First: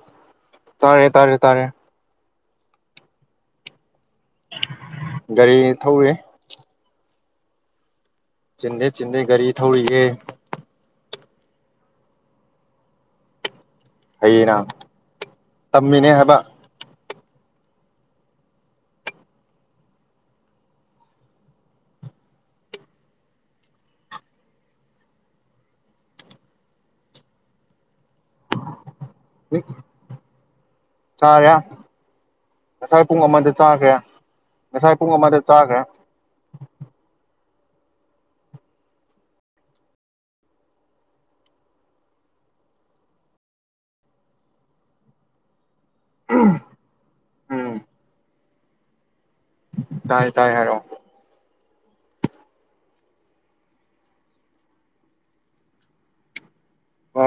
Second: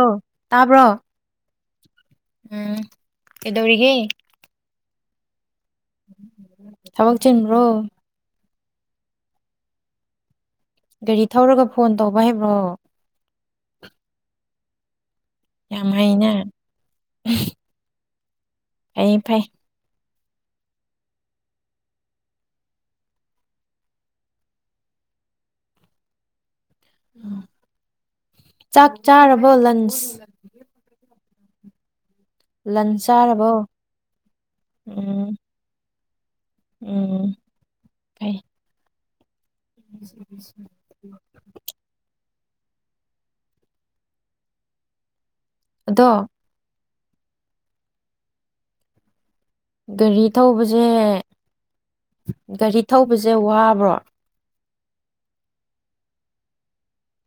ꯑꯣ ꯇꯥꯕ꯭ꯔꯣ ꯇꯥꯔꯦ ꯇꯥꯔꯦ ꯇꯥꯔꯦ ꯎꯝ ꯑꯦꯗꯧꯔꯤꯒ ꯒꯥꯔꯤ ꯊꯧꯋꯦ ꯊꯕꯛ ꯆꯤꯟꯕ꯭ꯔꯣ ꯆꯤꯟꯗꯦ ꯆꯤꯟꯗ ꯒꯥꯔꯤ ꯊꯧꯔꯤ ꯒꯥꯔꯤ ꯊꯧꯔꯒ ꯐꯣꯟ ꯇꯧꯕ ꯍꯥꯏꯕ꯭ꯔꯣ ꯑꯌꯦꯅꯥ ꯌꯥꯝ ꯍꯥꯏꯅꯦ [inaudible] ꯑꯩ ꯐꯥꯏ ꯆꯥꯛ ꯆꯥꯔꯕ ꯂꯟꯁ ꯇꯔꯦ ꯂꯟꯁ ꯉꯁꯥꯏ ꯄꯨꯡ ꯆꯥꯔꯕꯣ ꯑꯃꯗ ꯆꯥꯈ꯭ꯔꯦ ꯉꯁꯥꯏ ꯄꯨꯡ ꯎꯝ ꯑꯃꯗ ꯆꯥꯈ꯭ꯔꯦ ꯎꯝ ꯐ ꯎꯝ ꯗꯣ ꯎꯝ ꯒꯥꯔꯤ ꯇꯥꯏ ꯇꯥꯏ ꯊꯧꯕꯁꯦ ꯍꯥꯏꯔꯛꯑꯣ ꯒꯥꯔꯤ ꯊꯧꯕꯁꯦ ꯋꯥꯕ꯭ꯔꯣ ꯑ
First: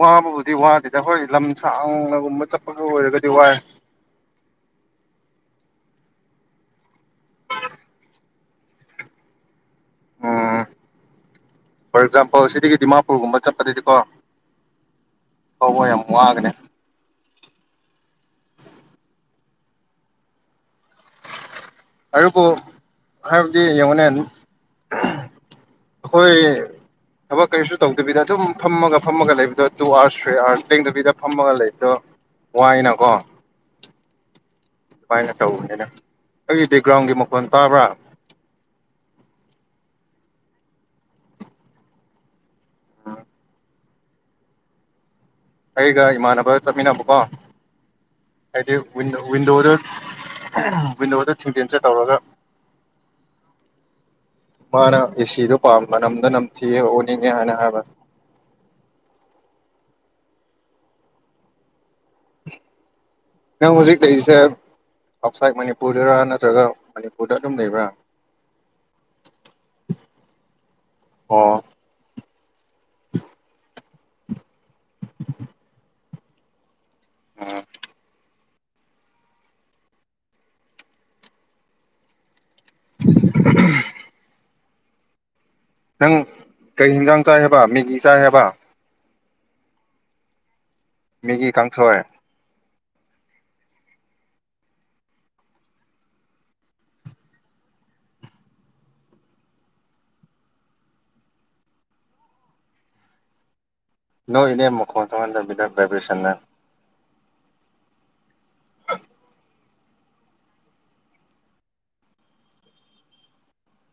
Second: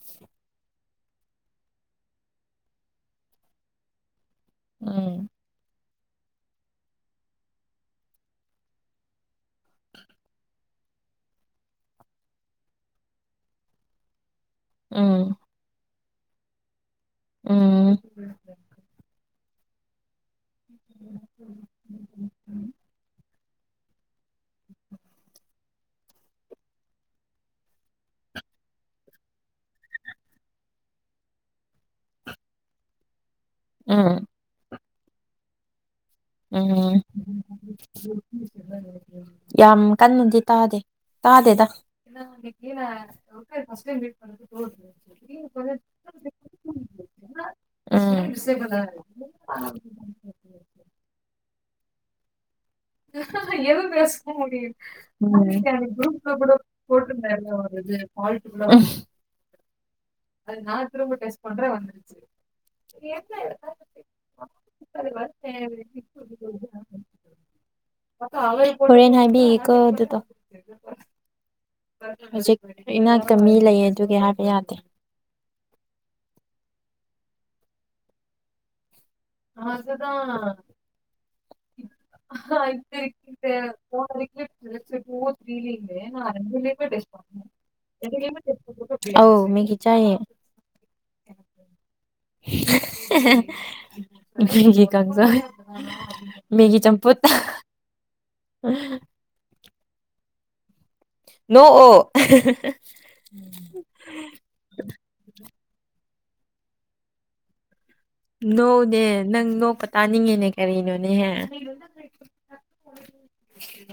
ꯋꯥꯕꯕꯨꯗꯤ ꯋꯥꯗꯦꯗ ꯑꯩꯈꯣꯏ ꯂꯝ ꯁꯥꯡꯅꯒꯨꯝꯕ ꯆꯠꯄꯒ ꯑꯣꯏꯔꯒꯗꯤ ꯋꯥꯏ ꯎꯝ ꯎꯝ ꯐꯣꯔ ꯑꯦꯛꯖꯥꯝꯄꯜ ꯁꯤꯗꯒꯤ ꯗꯤꯃꯥꯄꯨꯔꯒꯨꯝꯕ ꯆꯠꯄꯗꯗꯤꯀꯣ ꯎꯝ ꯋꯥꯒꯅꯦ ꯎꯝ ꯑꯗꯨꯕꯨ ꯍꯥꯏꯕꯗꯤ ꯌꯦꯡꯉꯣꯅꯦ ꯑꯩꯈꯣꯏ ꯊꯕꯛ ꯀꯔꯤꯁꯨ ꯇꯧꯗꯕꯤꯗ ꯑꯗꯨꯝ ꯐꯝꯃꯒ ꯐꯝꯃꯒ ꯂꯩꯕꯗꯣ ꯇꯨ ꯑꯥꯋꯥꯔꯁ ꯊ꯭ꯔꯤ ꯑꯥꯋꯥꯔꯁ ꯂꯦꯡꯗꯕꯤꯗ ꯐꯝꯃꯒ ꯂꯩꯕꯗꯣ ꯋꯥꯏꯅꯀꯣ ꯎꯝ ꯐꯥꯏꯅ ꯇꯧꯗꯅ ꯎꯝ ꯌꯥꯝ ꯀꯟꯅꯗꯤ ꯇꯥꯗꯦ ꯇꯥꯗꯦꯗ ꯎꯝ ꯑꯩꯒ ꯏꯃꯥꯟꯅꯕꯒ ꯆꯠꯃꯤꯟꯅꯕꯀꯣ ꯎꯝ ꯍꯥꯏꯗꯤꯋꯤꯟ ꯋꯤꯟꯗꯣꯗ ꯋꯤꯟꯗꯣꯗ ꯊꯤꯟꯖꯤꯤꯟꯆ ꯇꯧꯔꯒ ꯌꯦ ꯀꯁ ꯃꯥꯅ ꯭ꯔꯨꯨꯞ ꯑꯦꯁꯤꯗꯣ ꯄꯥꯝ ꯃꯅꯝꯗ ꯂ ꯅꯝꯊꯤꯌꯦ ꯑꯣꯅꯤꯡꯉꯦ ꯀꯇ ꯍꯥꯏꯅ ꯍꯥꯏꯕ ꯑꯣꯏ ꯐꯥꯜ ꯑꯗꯨꯗ ꯅꯥꯟ ꯇꯔ ꯇꯦꯁ ꯀꯣꯟ꯭ꯔꯦꯟꯦ ꯅꯪ ꯍꯧꯖꯤꯛ ꯂꯩꯔꯤꯁꯦ ꯑꯥꯎꯠꯁꯥꯏꯠ ꯃꯅꯤꯄꯨꯔꯗꯔ ꯅꯠꯇ꯭ꯔꯒ ꯃꯅꯤꯄꯨꯔꯗ ꯑꯗꯨꯝ ꯂꯩꯕ꯭ꯔꯥ ꯍꯔꯦꯅꯕꯤ ꯀ ꯑꯣꯏ ꯑꯗꯨꯗ ꯑꯣ ꯍꯧ ꯏꯩꯅ ꯀꯃꯤ ꯂꯩꯌꯦ ꯑꯗꯨꯒꯤ ꯍꯥꯏꯕ ꯌꯥꯗꯦ ꯑꯥ [unintelligible] [unintelligible] [unintelligible] ꯅꯪ ꯀꯩ ꯌꯦꯟꯖꯥꯡ ꯆꯥꯏ ꯍꯥꯏꯕ ꯃꯦꯒꯤ ꯆꯥꯏ ꯍꯥꯏꯕ [unintelligible] ꯑꯧ ꯃꯦꯒꯤ ꯆꯥꯏꯌꯦ ꯃꯦꯒꯤ ꯀꯥꯡꯁꯣꯏ [unintelligible] ꯃꯤꯒꯤ ꯀꯥꯡꯖꯣꯏ ꯃꯦꯒꯤ ꯆꯝꯄꯨꯠ ꯅꯣ ꯑꯣ ꯅꯣꯛꯏꯅꯦ ꯃꯈꯣꯟ ꯊꯣꯛꯍꯟꯗꯕꯤꯗ ꯚꯥꯏꯕ꯭ꯔꯦꯁꯟꯅ ꯅꯣꯛꯑꯣꯅꯦ ꯅꯪ ꯅꯣꯛꯄ ꯇꯥꯅꯤꯡꯉꯤꯅꯦ ꯀꯔꯤꯅꯣꯅꯦꯍꯦ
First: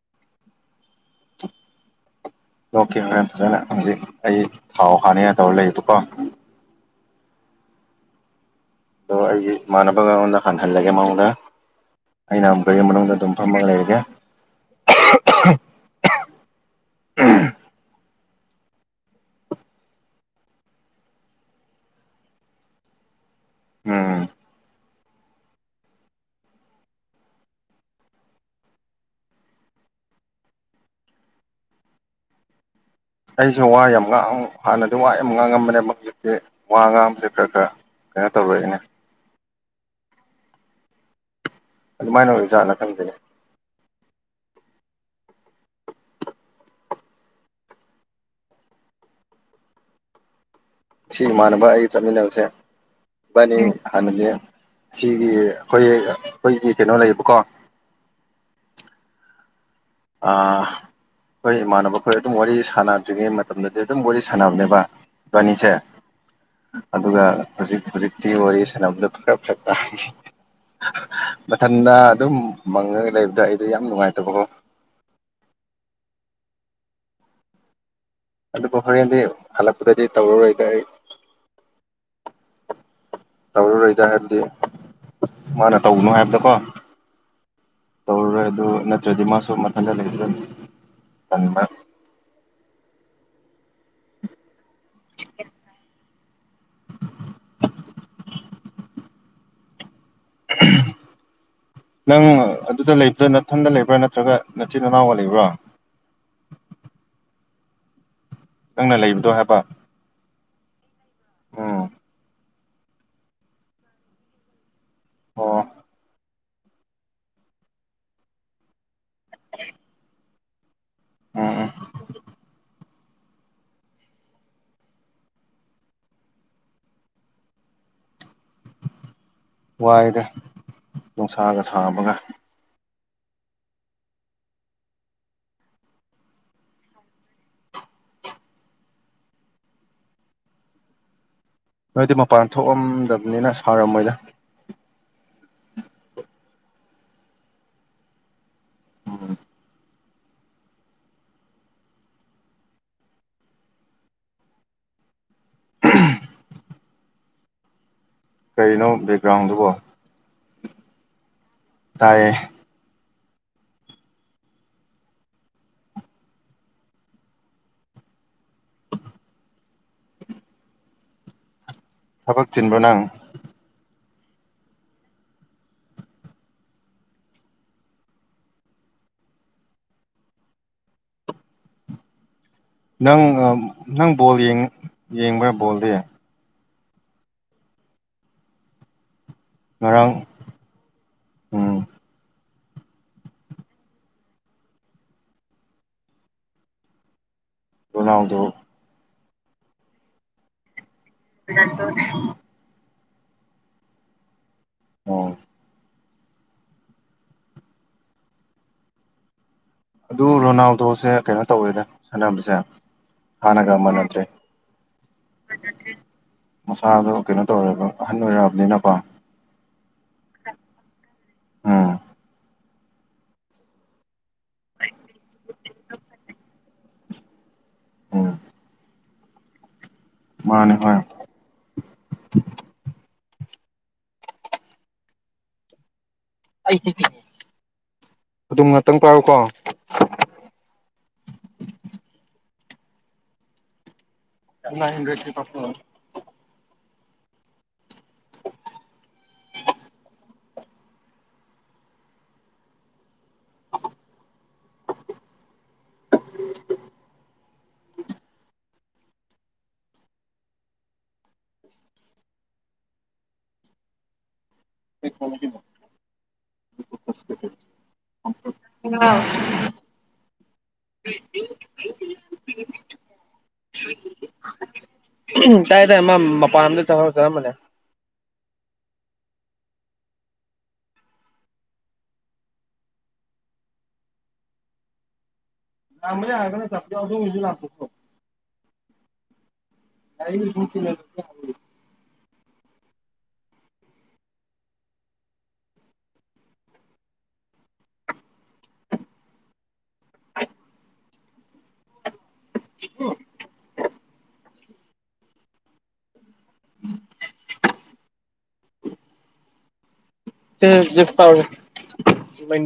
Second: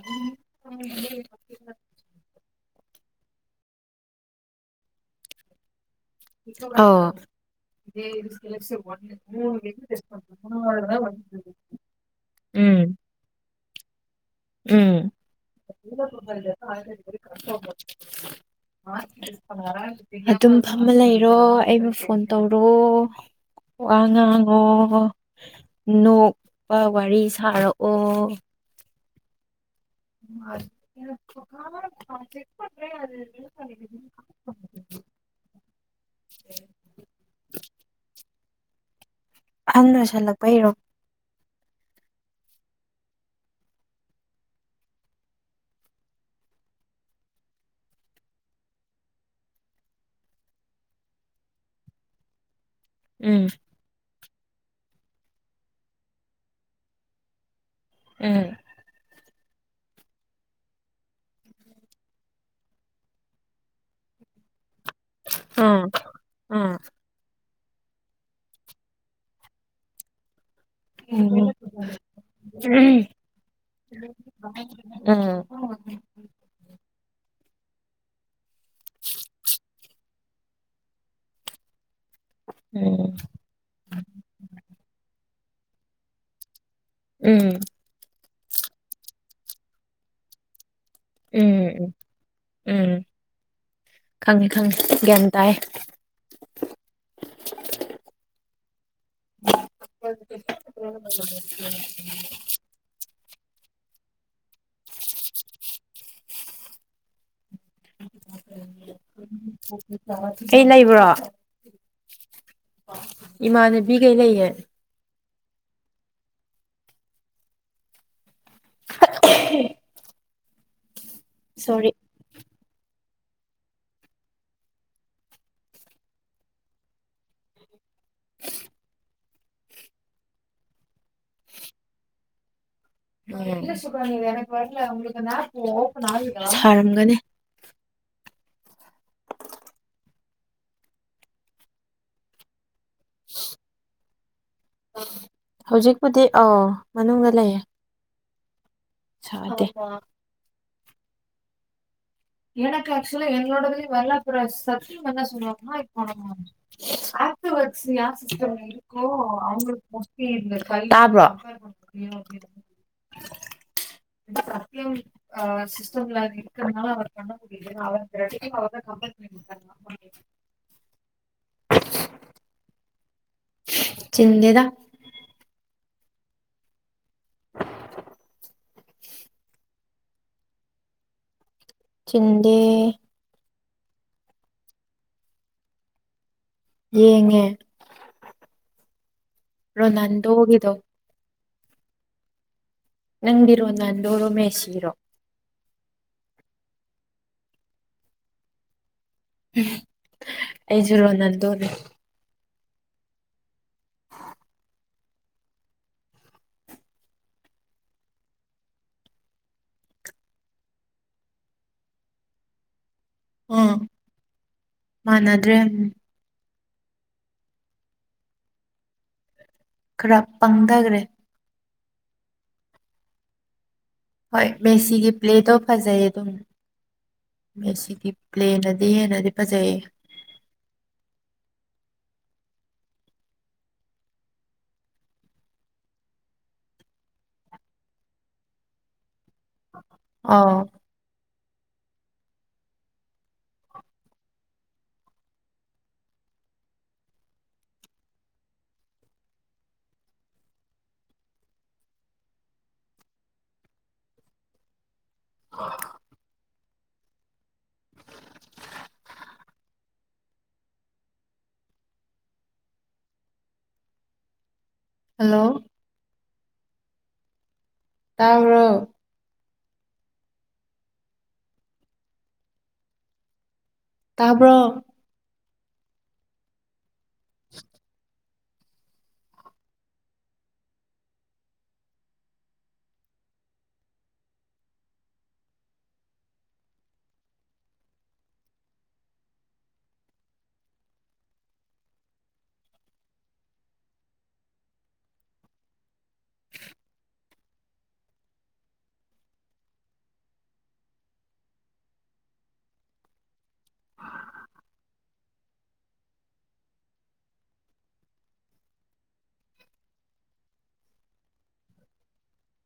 [unintelligible] ꯑꯣꯀꯦ ꯍꯣꯔꯦꯟ ꯐꯖꯅ ꯍꯧꯖꯤꯛ ꯑꯩ ꯊꯥꯎ ꯍꯥꯟꯅꯉꯥꯢ ꯇꯧꯔ ꯂꯩꯌꯦꯕꯀꯣ ꯑꯧ ꯑꯗꯣ ꯑꯩꯒꯤ ꯏꯃꯥꯟꯅꯕꯒ ꯑꯩꯉꯣꯟꯗ ꯍꯪꯍꯜꯂꯒꯦ ꯃꯉꯣꯟꯅ ꯑꯩꯅ ꯎꯝ ꯒꯔꯤꯒꯤ ꯃꯅꯨꯡꯗ ꯑꯗꯨꯝ ꯐꯝꯃꯒ ꯂꯩꯔꯒꯦ ꯎꯝ ꯑꯗꯨꯝ ꯐꯃ ꯂꯩꯔꯣ ꯑꯩꯕꯨ ꯐꯣꯟ ꯇꯧꯔꯣ ꯋꯥ ꯎꯝ ꯉꯥꯡꯉꯣ ꯅꯣꯛꯄ ꯋꯥꯔꯤ ꯁꯥꯔꯛꯑꯣ [unintelligible] ꯑꯩꯁꯨ ꯋꯥ ꯌꯥꯝ ꯉꯥꯡ ꯍꯥꯟꯅꯗꯤ ꯋꯥ ꯌꯥꯝ ꯉꯥꯡꯉꯝꯕꯅꯦꯕ ꯍꯧꯖꯤꯛꯇꯤ ꯋꯥ ꯉꯥꯡꯕꯁꯦ ꯈꯔ ꯈꯔ ꯀꯩꯅꯣ ꯇꯧꯔꯛꯑꯦꯅꯦ ꯑꯍꯟ ꯑꯣꯏꯁꯜꯂꯛꯄꯩꯔꯣ ꯑꯗꯨꯃꯥꯏꯅ ꯑꯣꯏ ꯖꯥꯠꯂꯥ ꯈꯪꯗꯦꯅꯦ ꯁꯤ ꯏꯃꯥꯟꯅꯕ ꯑꯩꯒ ꯆꯠꯃꯤꯟꯅꯕꯁꯦ ꯎꯝ ꯢꯕꯅꯤ ꯍꯥꯅꯗꯤ ꯁꯤꯒꯤ ꯑꯩꯈꯣꯏ ꯑꯩꯈꯣꯏꯒꯤ ꯀꯩꯅꯣ ꯂꯩꯌꯦꯕꯀꯣ ꯎꯝ ꯑꯥ ꯑꯩꯈꯣꯏ ꯏꯃꯥꯟꯅꯕꯈꯣꯏ ꯑꯗꯨꯝ ꯋꯥꯔꯤ ꯁꯥꯟꯅꯗ꯭ꯔꯤꯉꯩ ꯃꯇꯝꯗꯗꯤ ꯑꯗꯨꯝ ꯋꯥꯔꯤ ꯁꯥꯟꯅꯕꯅꯦꯕ ꯏꯕꯥꯅꯤꯁꯦ ꯎꯝ ꯎꯝ ꯑꯗꯨꯒ ꯍꯧꯖꯤꯛ ꯍꯧꯖꯤꯛꯇꯤ ꯋꯥꯔꯤ ꯁꯥꯟꯅꯕꯗ ꯈꯥꯔ ꯐ꯭ꯔꯥꯛ ꯇꯥꯔꯅꯤ ꯎꯝ ꯎꯝ ꯎꯝ ꯃꯊꯟꯗ ꯑꯗꯨꯝ ꯃꯪꯉꯒ ꯂꯩꯕꯗꯣ ꯑꯩꯗꯣ ꯌꯥꯝ ꯅꯨꯡꯉꯥꯏꯇꯕ ꯀꯣ ꯎꯝ ꯑꯗꯨꯕꯨ ꯍꯣꯔꯦꯟꯗꯤ ꯍꯜꯂꯛꯄꯗꯗꯤ ꯇꯧꯔꯔꯣꯏꯗ ꯑꯩ ꯇꯧꯔꯔꯣꯏꯗ ꯍꯥꯏꯕꯗꯤ ꯃꯥꯅ ꯇꯧꯅꯣ ꯍꯥꯏꯕꯗꯀꯣ ꯎꯝ ꯇꯧꯔꯔꯣꯢ ꯑꯗꯨ ꯅꯠꯇ꯭ꯔꯗꯤ ꯃꯥꯁꯨ ꯃꯊꯟꯇ ꯂꯩꯕꯗꯨ ꯑꯦꯝ ꯎꯝ ꯈꯪꯉꯤ ꯈꯪꯉꯤ ꯒ꯭ꯌꯥꯟ ꯇꯥꯏ ꯑ [unintelligible] [unintelligible] ꯃꯊꯟꯗ ꯂꯩꯕ꯭ꯔꯥ ꯅꯠꯇ꯭ꯔꯒ ꯅꯆꯤꯟꯅꯥ ꯋꯥ ꯂꯩꯕ꯭ꯔꯥ ꯅꯪꯅ ꯂꯩꯕꯗꯣ ꯍꯥꯏꯕ ꯀ ꯂꯩꯕ꯭ꯔꯣ ꯎꯝ ꯏꯃꯥꯟꯅꯕꯤ ꯀꯩ ꯂꯩꯒꯦ ꯑꯣ [unintelligible] ꯎꯝ ꯎꯝ ꯁꯣꯔꯤ ꯋꯥꯏꯗ ꯅꯨꯡꯁꯥꯒ ꯁꯥꯕꯒ ꯏ ꯁꯨꯔꯅꯤꯔꯂ ꯎ ꯉꯅꯥ ꯄꯎꯔꯒꯅꯤꯦ ꯅꯣꯏꯗꯤ ꯃꯄꯥꯟ ꯊꯣꯛꯑꯝ ꯉꯝꯗꯕꯅꯤꯅ ꯁꯥꯥꯎꯔꯝꯃꯣꯏꯗ ꯍꯧꯖꯤꯛꯄꯨꯗꯤ ꯑꯥꯎ ꯃꯅꯨꯡꯗ ꯂꯩꯌꯦ ꯎꯝ ꯁꯥꯗꯦ ꯌꯦ ꯑꯛꯆꯨꯂ ꯌꯥꯝꯅꯣꯗꯤꯦꯔꯂ ꯄꯨꯔ ꯁꯠꯇꯟꯅ ꯁ ꯑ ꯑꯇꯕꯁꯤ ꯌꯥ ꯀꯔꯤꯅꯣ ꯣ ꯕꯦꯛꯒ꯭ꯔꯥꯎꯟꯗꯨꯕꯣ ꯄꯨꯇꯤ [inaudible] ꯇꯥꯕ꯭ꯔꯣ ꯑꯣꯦ ꯇꯥꯏꯌꯦ ꯁꯝ ꯑ ꯁꯤꯁꯇꯝꯂ ꯏꯅ ꯄ ꯃꯗ ꯀꯝꯜꯔ ꯊꯕꯛ ꯆꯤꯟꯕꯣ ꯅꯪ ꯆꯤꯟꯅꯦꯗ [unintelligible] ꯆꯤꯟ ꯅꯪ ꯅꯪ ꯕꯣꯜꯡ ꯌꯦꯡꯕ꯭ꯔꯥ ꯕꯣꯜꯗꯤ ꯌꯦꯉ ꯔꯣ ꯅꯟ ꯍꯒꯗꯣ ꯑꯥ ꯅꯪꯤꯔꯣ ꯅꯟꯔ ꯃꯁꯤꯔꯣ ꯇꯣꯅꯎꯗꯣ ꯑꯩ ꯖꯔꯣ ꯅꯟꯗꯣꯅꯤ ꯑꯣ ꯑꯗꯨ ꯔꯣꯅꯥꯜꯗꯣꯁꯦ ꯀꯩꯅꯣ ꯇꯧꯋꯦꯗ ꯁꯥꯟꯅꯕꯁꯦ ꯍꯥꯟꯅꯒ ꯑ ꯃꯥꯟꯅꯗ꯭ꯔꯦ ꯃꯥꯟꯅꯗ꯭ꯔꯦ ꯃꯁꯥꯗꯣ ꯀꯩꯅꯣ ꯇꯧꯔꯦꯕ ꯑꯍꯟ ꯑꯣꯏꯔꯛꯑꯔꯕꯅꯤꯅꯀꯣ ꯈꯔ ꯄꯪꯊꯈꯔꯦ ꯎꯝ ꯍꯣꯏ ꯃꯦꯁꯤꯒꯤ ꯄ꯭ꯂꯦꯗꯣ ꯐꯖꯩ ꯑꯗꯨꯝ ꯃꯦꯁꯤꯒꯤ ꯎꯝ ꯄ꯭ꯂꯦꯅꯗꯤ ꯍꯦꯟꯅꯗꯤ ꯐꯖꯩꯌꯦ ꯃꯥꯅꯦ ꯃꯅꯦ ꯑꯗꯨꯝ ꯉꯥꯛꯇꯪ ꯄꯥꯎ ꯑꯥ ꯅꯥꯏꯟ ꯍꯨꯟꯗꯔ꯭ꯦꯗ ꯇꯣ ꯀꯞꯄꯣ ꯍ ꯑꯩ ꯀꯂ ꯍꯜꯂꯣ ꯐꯁ ꯇꯥꯕ꯭ꯔꯣ [unintelligible] [unintelligible] ꯇꯥꯕ꯭ꯔꯣ ꯎꯝ ꯇꯥꯏ ꯇꯥꯏ ꯃꯥ ꯃꯄꯥꯟ ꯑꯃꯗ ꯆꯪꯍꯧ ꯆꯔꯝꯕꯅꯦ ꯂꯝꯕꯅꯦ ꯍꯥꯏꯒ ꯆ ꯑꯗꯨ ꯃꯤꯖꯤ ꯂꯥꯛꯣ ꯀ [unintelligible] ꯎ [unintelligible] ꯦ ꯇꯔ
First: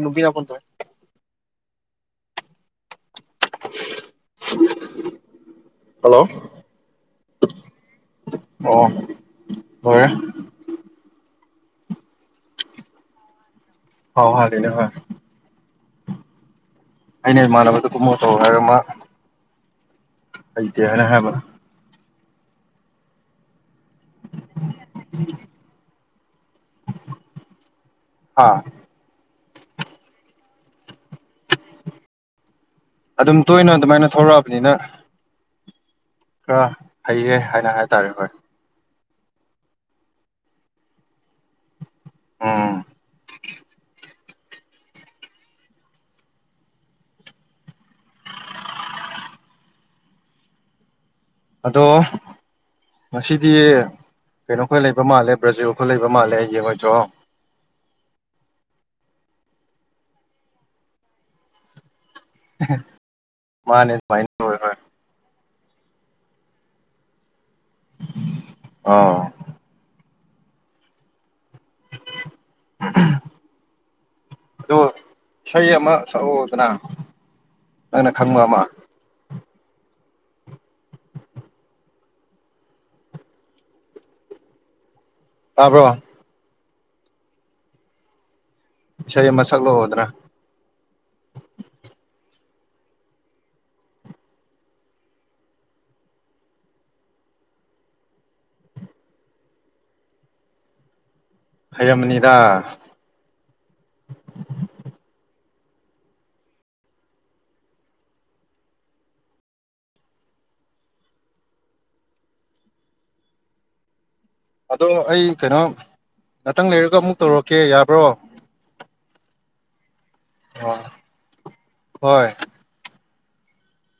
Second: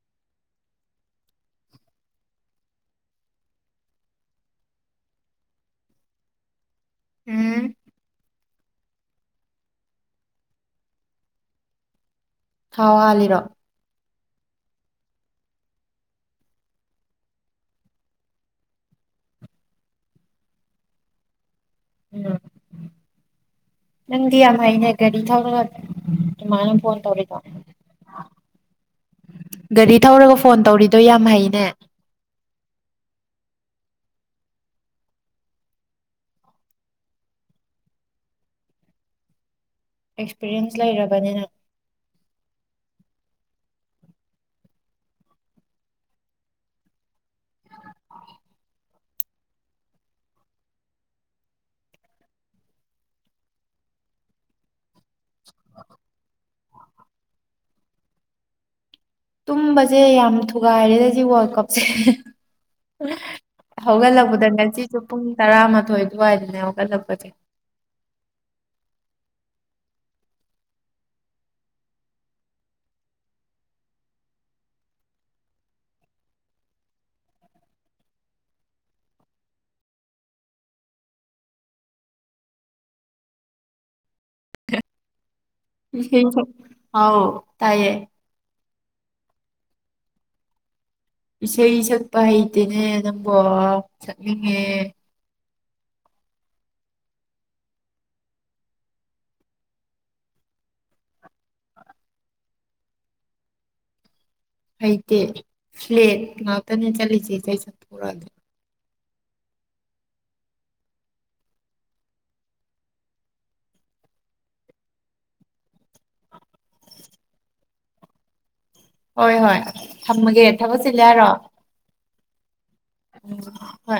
ꯅꯨꯕꯤꯅ ꯇꯧꯦ ꯍꯜꯂꯣ ꯎꯝ ꯑꯣ ꯍꯣꯏ ꯊꯥꯎ ꯍꯥꯥꯜꯂꯤꯔꯣ ꯍꯥꯎ ꯍꯣꯏ ꯑꯗꯨꯅꯦ ꯍꯣꯏ ꯑꯩꯅ ꯏꯃꯥꯟꯅꯕꯗ ꯀꯨꯝꯃꯣ ꯇꯧ ꯍꯥꯏꯔ ꯑꯃ ꯍꯩꯇꯦ ꯍꯥꯏꯅ ꯍꯥꯏꯕ ꯅꯪꯗꯤ ꯌꯥꯝ ꯍꯥꯏꯅꯦ ꯍꯥꯏꯒꯔꯤ ꯊꯧ ꯎꯝ ꯃꯅꯂꯦꯝ ꯐꯟ ꯇꯧꯔꯤꯀ ꯍꯥ ꯒꯥꯔꯤ ꯊꯧꯔꯒ ꯐꯣꯟ ꯇꯧꯔꯤꯗꯣ ꯌꯥꯝ ꯍꯩꯅꯦ ꯑꯗꯨꯝ ꯇꯣꯏꯅ ꯑꯗꯨꯃꯥꯏꯅ ꯊꯧꯔꯛꯑꯕꯅꯤꯅ ꯈꯔ ꯍꯩꯔꯦ ꯍꯥꯏꯅ ꯍꯥꯏ ꯇꯔꯦ ꯍꯣꯏ ꯑꯦꯛꯁꯄꯤꯔꯤꯌꯦꯟꯁ ꯂꯩꯔꯕꯅꯤꯅ ꯎꯝ ꯑꯗꯣ ꯉꯁꯤꯗꯤ ꯀꯩꯅꯣ ꯈ ꯂꯩꯕ ꯃꯥꯜꯂꯦ ꯕ꯭ꯔꯖꯦꯜꯜꯣ ꯂꯩꯕ ꯃꯥꯜꯂꯦ ꯍꯥꯏꯁꯦꯣꯏ ꯆ ꯇꯨꯝꯕꯁꯦ ꯌꯥꯝ ꯊꯨꯒꯥꯏꯔꯦꯗ ꯁꯤ ꯋꯥꯔꯜ ꯀꯞꯁꯦ ꯃꯥꯅꯦ ꯑꯗꯨꯃꯥꯏꯅ ꯍꯧꯒꯜꯂꯛꯄꯗ ꯇꯧꯋꯦ ꯍꯣꯏ ꯉꯁꯤꯁꯨ ꯄꯨꯡ ꯇꯥ ꯑꯃ ꯊꯣꯛꯣꯏ ꯋꯥꯏꯅꯦ ꯑ ꯀꯂꯛꯄ ꯑ ꯑ ꯏꯁꯩ ꯑꯃ ꯁꯛꯎꯗꯅ ꯅꯪꯅ ꯈꯪꯕ ꯑꯃ ꯇꯥꯕ꯭ꯔꯣ ꯍ [unintelligible] ꯍꯥꯎ ꯇꯥꯏꯌꯦ ꯏꯁꯩ ꯑꯃ ꯁꯛꯂꯛꯑꯣꯗꯅ ꯏꯁꯩ ꯁꯛꯄ ꯍꯩꯇꯦꯅꯦ ꯅꯪꯕꯨ ꯁꯛꯅꯤꯡꯉꯦ ꯍꯩꯔꯝꯃꯅꯤꯗ ꯍꯩꯇꯦ ꯐ꯭ꯂꯦꯠ ꯉꯥꯛꯇꯅꯦ ꯆꯠꯂꯤꯁꯦ ꯏꯁꯩ ꯆꯊꯣꯔꯛꯑꯗꯅ ꯑꯗꯣ ꯑꯩ ꯀꯩꯅꯣ ꯉꯥꯛꯇꯪ ꯂꯩꯔꯒ ꯑꯃꯨꯛ ꯇꯧꯔꯛꯀꯦ ꯌꯥꯕ꯭ꯔꯣ ꯍꯣꯏ ꯍꯣꯏ ꯊꯝꯃꯒꯦ ꯑꯣ ꯊꯕꯛ ꯆꯜꯂꯦꯔꯣ ꯍꯣꯏ ꯎ ꯍꯣꯏ